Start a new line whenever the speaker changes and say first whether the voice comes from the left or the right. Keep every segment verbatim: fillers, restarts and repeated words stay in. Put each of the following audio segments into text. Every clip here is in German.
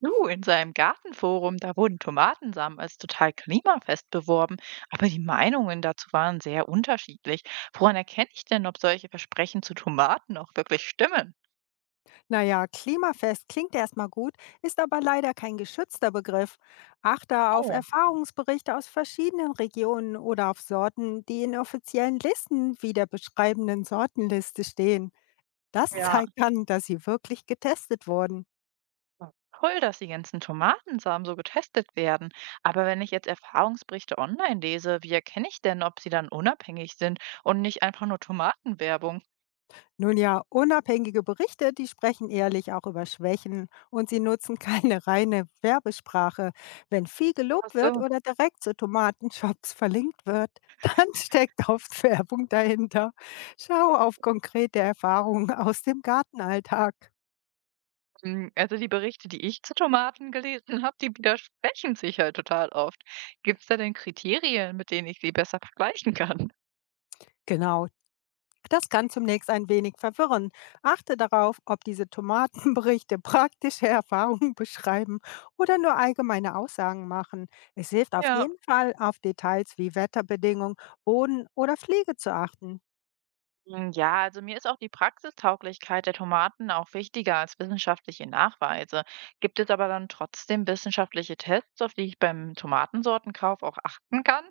right: Du, in seinem Gartenforum, da wurden Tomatensamen als total klimafest beworben, aber die Meinungen dazu waren sehr unterschiedlich. Woran erkenne ich denn, ob solche Versprechen zu Tomaten auch wirklich stimmen?
left: Naja, klimafest klingt erstmal gut, ist aber leider kein geschützter Begriff. Achte auf
right: Oh,
left: Erfahrungsberichte aus verschiedenen Regionen oder auf Sorten, die in offiziellen Listen wie der beschreibenden Sortenliste stehen. Das
right: ja,
left: zeigt an, dass sie wirklich getestet wurden.
right: ja, toll, dass die ganzen Tomatensamen so getestet werden. Aber wenn ich jetzt Erfahrungsberichte online lese, wie erkenne ich denn, ob sie dann unabhängig sind und nicht einfach nur Tomatenwerbung?
left: Nun ja, unabhängige Berichte, die sprechen ehrlich auch über Schwächen und sie nutzen keine reine Werbesprache. Wenn viel
right: Ach
left: gelobt wird
right: so.
left: oder direkt zu Tomatenshops verlinkt wird, dann steckt oft Werbung dahinter. Schau auf konkrete Erfahrungen aus dem Gartenalltag.
right: Hm, also die Berichte, die ich zu Tomaten gelesen habe, die widersprechen sich halt total oft. Gibt es da denn Kriterien, mit denen ich sie besser vergleichen kann?
left: Genau, das kann zunächst ein wenig verwirren. Achte darauf, ob diese Tomatenberichte praktische Erfahrungen beschreiben oder nur allgemeine Aussagen machen. Es hilft auf
right: Ja.
left: jeden Fall, auf Details wie Wetterbedingungen, Boden oder Pflege zu achten.
right: Hm, ja, also mir ist auch die Praxistauglichkeit der Tomaten auch wichtiger als wissenschaftliche Nachweise. Gibt es aber dann trotzdem wissenschaftliche Tests, auf die ich beim Tomatensortenkauf auch achten kann?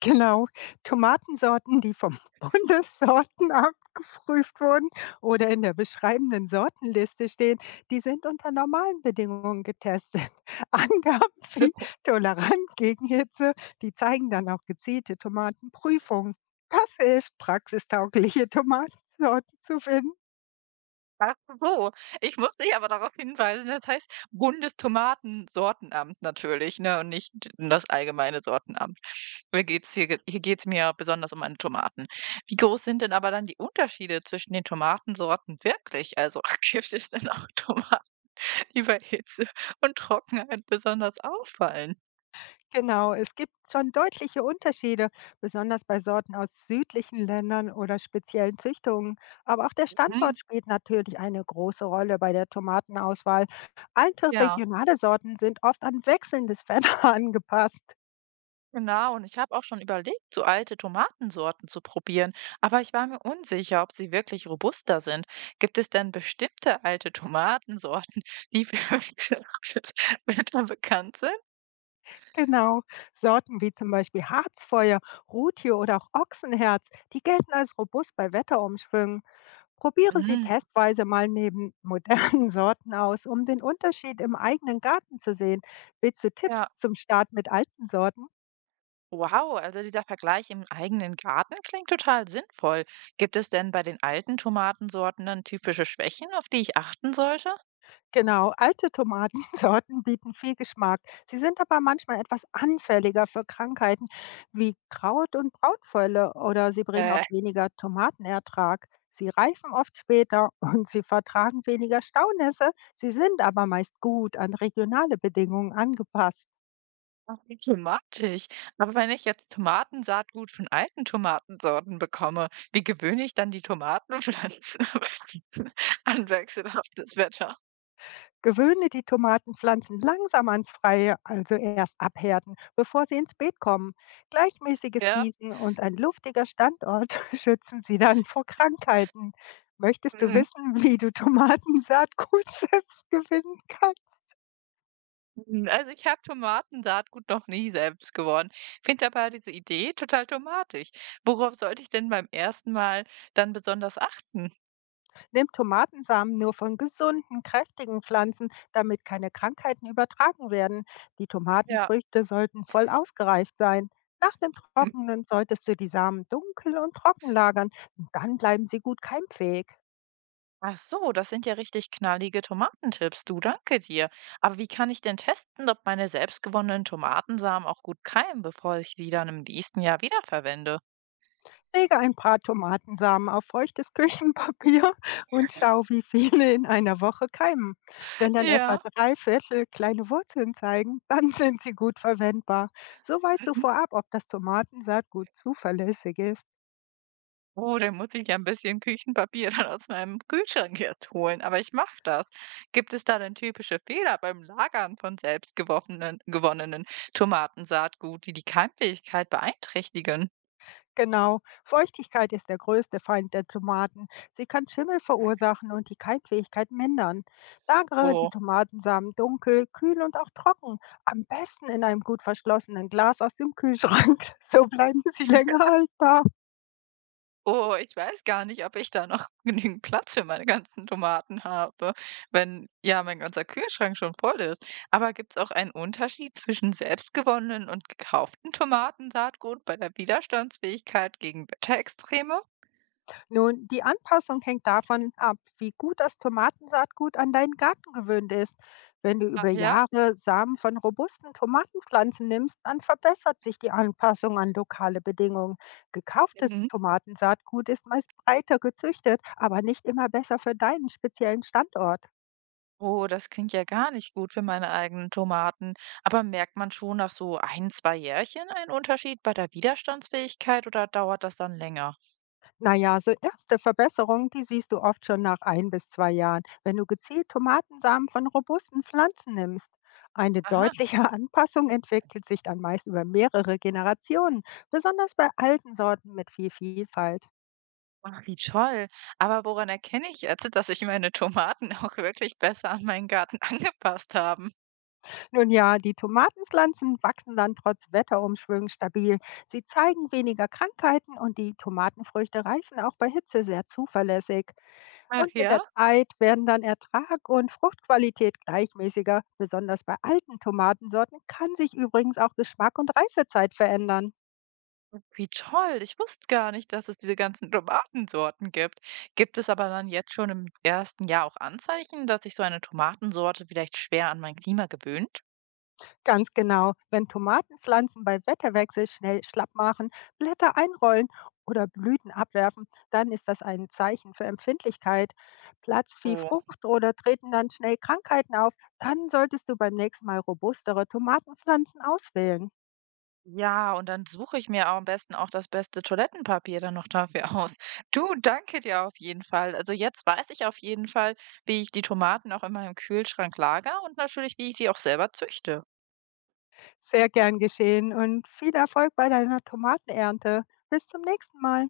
left: Genau, Tomatensorten, die vom Bundessortenamt geprüft wurden oder in der beschreibenden Sortenliste stehen, die sind unter normalen Bedingungen getestet. Angaben wie tolerant gegen Hitze, die zeigen dann auch gezielte Tomatenprüfungen. Das hilft, praxistaugliche Tomatensorten zu finden.
right: Ach so, ich muss dich aber darauf hinweisen, das heißt Bundestomatensortenamt natürlich, ne, und nicht das allgemeine Sortenamt. Mir geht's hier ge hier geht's mir besonders um meine Tomaten. Wie groß sind denn aber dann die Unterschiede zwischen den Tomatensorten wirklich? Also, gibt es denn auch Tomaten, die bei Hitze und Trockenheit besonders auffallen?
left: Genau, es gibt schon deutliche Unterschiede, besonders bei Sorten aus südlichen Ländern oder speziellen Züchtungen. Aber auch der
right: Mhm,
left: Standort spielt natürlich eine große Rolle bei der Tomatenauswahl. Alte
right: ja.
left: regionale Sorten sind oft an wechselndes Wetter angepasst.
right: Genau, und ich habe auch schon überlegt, so alte Tomatensorten zu probieren, aber ich war mir unsicher, ob sie wirklich robuster sind. Gibt es denn bestimmte alte Tomatensorten, die für Wetter bekannt sind?
left: Genau, Sorten wie zum Beispiel Harzfeuer, Rutie oder auch Ochsenherz, die gelten als robust bei Wetterumschwüngen. Probiere sie
right: Mhm.
left: testweise mal neben modernen Sorten aus, um den Unterschied im eigenen Garten zu sehen. Willst du
right: Ja,
left: Tipps zum Start mit alten Sorten?
right: wow, also dieser Vergleich im eigenen Garten klingt total sinnvoll. Gibt es denn bei den alten Tomatensorten dann typische Schwächen, auf die ich achten sollte?
left: Genau, alte Tomatensorten bieten viel Geschmack. Sie sind aber manchmal etwas anfälliger für Krankheiten wie Kraut- und Braunfäule oder sie bringen auch
right: Äh,
left: weniger Tomatenertrag. Sie reifen oft später und sie vertragen weniger Staunässe. Sie sind aber meist gut an regionale Bedingungen angepasst.
right: Ach, wie thematisch. Aber wenn ich jetzt Tomatensaatgut von alten Tomatensorten bekomme, wie gewöhne ich dann die Tomatenpflanzen an wechselhaftes Wetter?
left: Gewöhne die Tomatenpflanzen langsam ans Freie, also erst abhärten, bevor sie ins Beet kommen. Gleichmäßiges
right: Ja.
left: Gießen und ein luftiger Standort schützen sie dann vor Krankheiten. Möchtest du
right: Mhm.
left: wissen, wie du Tomatensaatgut selbst gewinnen kannst?
right: Mhm. Also ich habe Tomatensaatgut noch nie selbst gewonnen. Finde aber diese Idee total tomatig. Worauf sollte ich denn beim ersten Mal dann besonders achten?
left: Nimmt Tomatensamen nur von gesunden, kräftigen Pflanzen, damit keine Krankheiten übertragen werden. Die
right: Ja.
left: Tomatenfrüchte sollten voll ausgereift sein. Nach dem Trocknen solltest du die Samen dunkel und trocken lagern. Dann bleiben sie gut keimfähig.
right: Ach so, das sind ja richtig knallige Tomatentipps. Du, danke dir. Aber wie kann ich denn testen, ob meine selbstgewonnenen Tomatensamen auch gut keimen, bevor ich sie dann im nächsten Jahr wiederverwende?
left: Lege ein paar Tomatensamen auf feuchtes Küchenpapier und schau, wie viele in einer Woche keimen. Wenn dann etwa
right: Ja,
left: drei Viertel kleine Wurzeln zeigen, dann sind sie gut verwendbar. So weißt du
right: mhm.
left: vorab, ob das Tomatensaatgut zuverlässig ist.
right: Oh, dann muss ich ja ein bisschen Küchenpapier dann aus meinem Kühlschrank jetzt holen. Aber ich mache das. Gibt es da denn typische Fehler beim Lagern von selbstgewonnenen gewonnenen gewonnenen Tomatensaatgut, die die Keimfähigkeit beeinträchtigen?
left: Genau, Feuchtigkeit ist der größte Feind der Tomaten. Sie kann Schimmel verursachen und die Keimfähigkeit mindern. Lagere die
right: Oh.
left: Tomatensamen dunkel, kühl und auch trocken, am besten in einem gut verschlossenen Glas aus dem Kühlschrank. So bleiben sie länger haltbar.
right: Oh, ich weiß gar nicht, ob ich da noch genügend Platz für meine ganzen Tomaten habe, wenn ja mein ganzer Kühlschrank schon voll ist. Aber gibt es auch einen Unterschied zwischen selbstgewonnenen und gekauften Tomatensaatgut bei der Widerstandsfähigkeit gegen Wetterextreme?
left: Nun, die Anpassung hängt davon ab, wie gut das Tomatensaatgut an deinen Garten gewöhnt ist. Wenn du über
right: Ach ja.
left: Jahre Samen von robusten Tomatenpflanzen nimmst, dann verbessert sich die Anpassung an lokale Bedingungen. Gekauftes
right: Mhm.
left: Tomatensaatgut ist meist breiter gezüchtet, aber nicht immer besser für deinen speziellen Standort.
right: Oh, das klingt ja gar nicht gut für meine eigenen Tomaten. Aber merkt man schon nach so ein, zwei Jährchen einen Unterschied bei der Widerstandsfähigkeit oder dauert das dann länger?
left: Na ja, so erste Verbesserungen, die siehst du oft schon nach ein bis zwei Jahren, wenn du gezielt Tomatensamen von robusten Pflanzen nimmst. Eine
right: Aha.
left: deutliche Anpassung entwickelt sich dann meist über mehrere Generationen, besonders bei alten Sorten mit viel Vielfalt.
right: Ach, wie toll. Aber woran erkenne ich jetzt, dass sich meine Tomaten auch wirklich besser an meinen Garten angepasst haben?
left: Nun ja, die Tomatenpflanzen wachsen dann trotz Wetterumschwüngen stabil. Sie zeigen weniger Krankheiten und die Tomatenfrüchte reifen auch bei Hitze sehr zuverlässig.
right: Ach
left: Und mit der
right: ja?
left: Zeit werden dann Ertrag und Fruchtqualität gleichmäßiger. Besonders bei alten Tomatensorten kann sich übrigens auch Geschmack und Reifezeit verändern.
right: Wie toll. Ich wusste gar nicht, dass es diese ganzen Tomatensorten gibt. Gibt es aber dann jetzt schon im ersten Jahr auch Anzeichen, dass sich so eine Tomatensorte vielleicht schwer an mein Klima gewöhnt?
left: Ganz genau, wenn Tomatenpflanzen bei Wetterwechsel schnell schlapp machen, Blätter einrollen oder Blüten abwerfen, dann ist das ein Zeichen für Empfindlichkeit. Platzt viel Frucht oder treten dann schnell Krankheiten auf, dann solltest du beim nächsten Mal robustere Tomatenpflanzen auswählen.
right: Ja, und dann suche ich mir auch am besten auch das beste Toilettenpapier dann noch dafür aus. Du, danke dir auf jeden Fall. Also jetzt weiß ich auf jeden Fall, wie ich die Tomaten auch in meinem Kühlschrank lager und natürlich, wie ich die auch selber züchte.
left: Sehr gern geschehen und viel Erfolg bei deiner Tomatenernte. Bis zum nächsten Mal.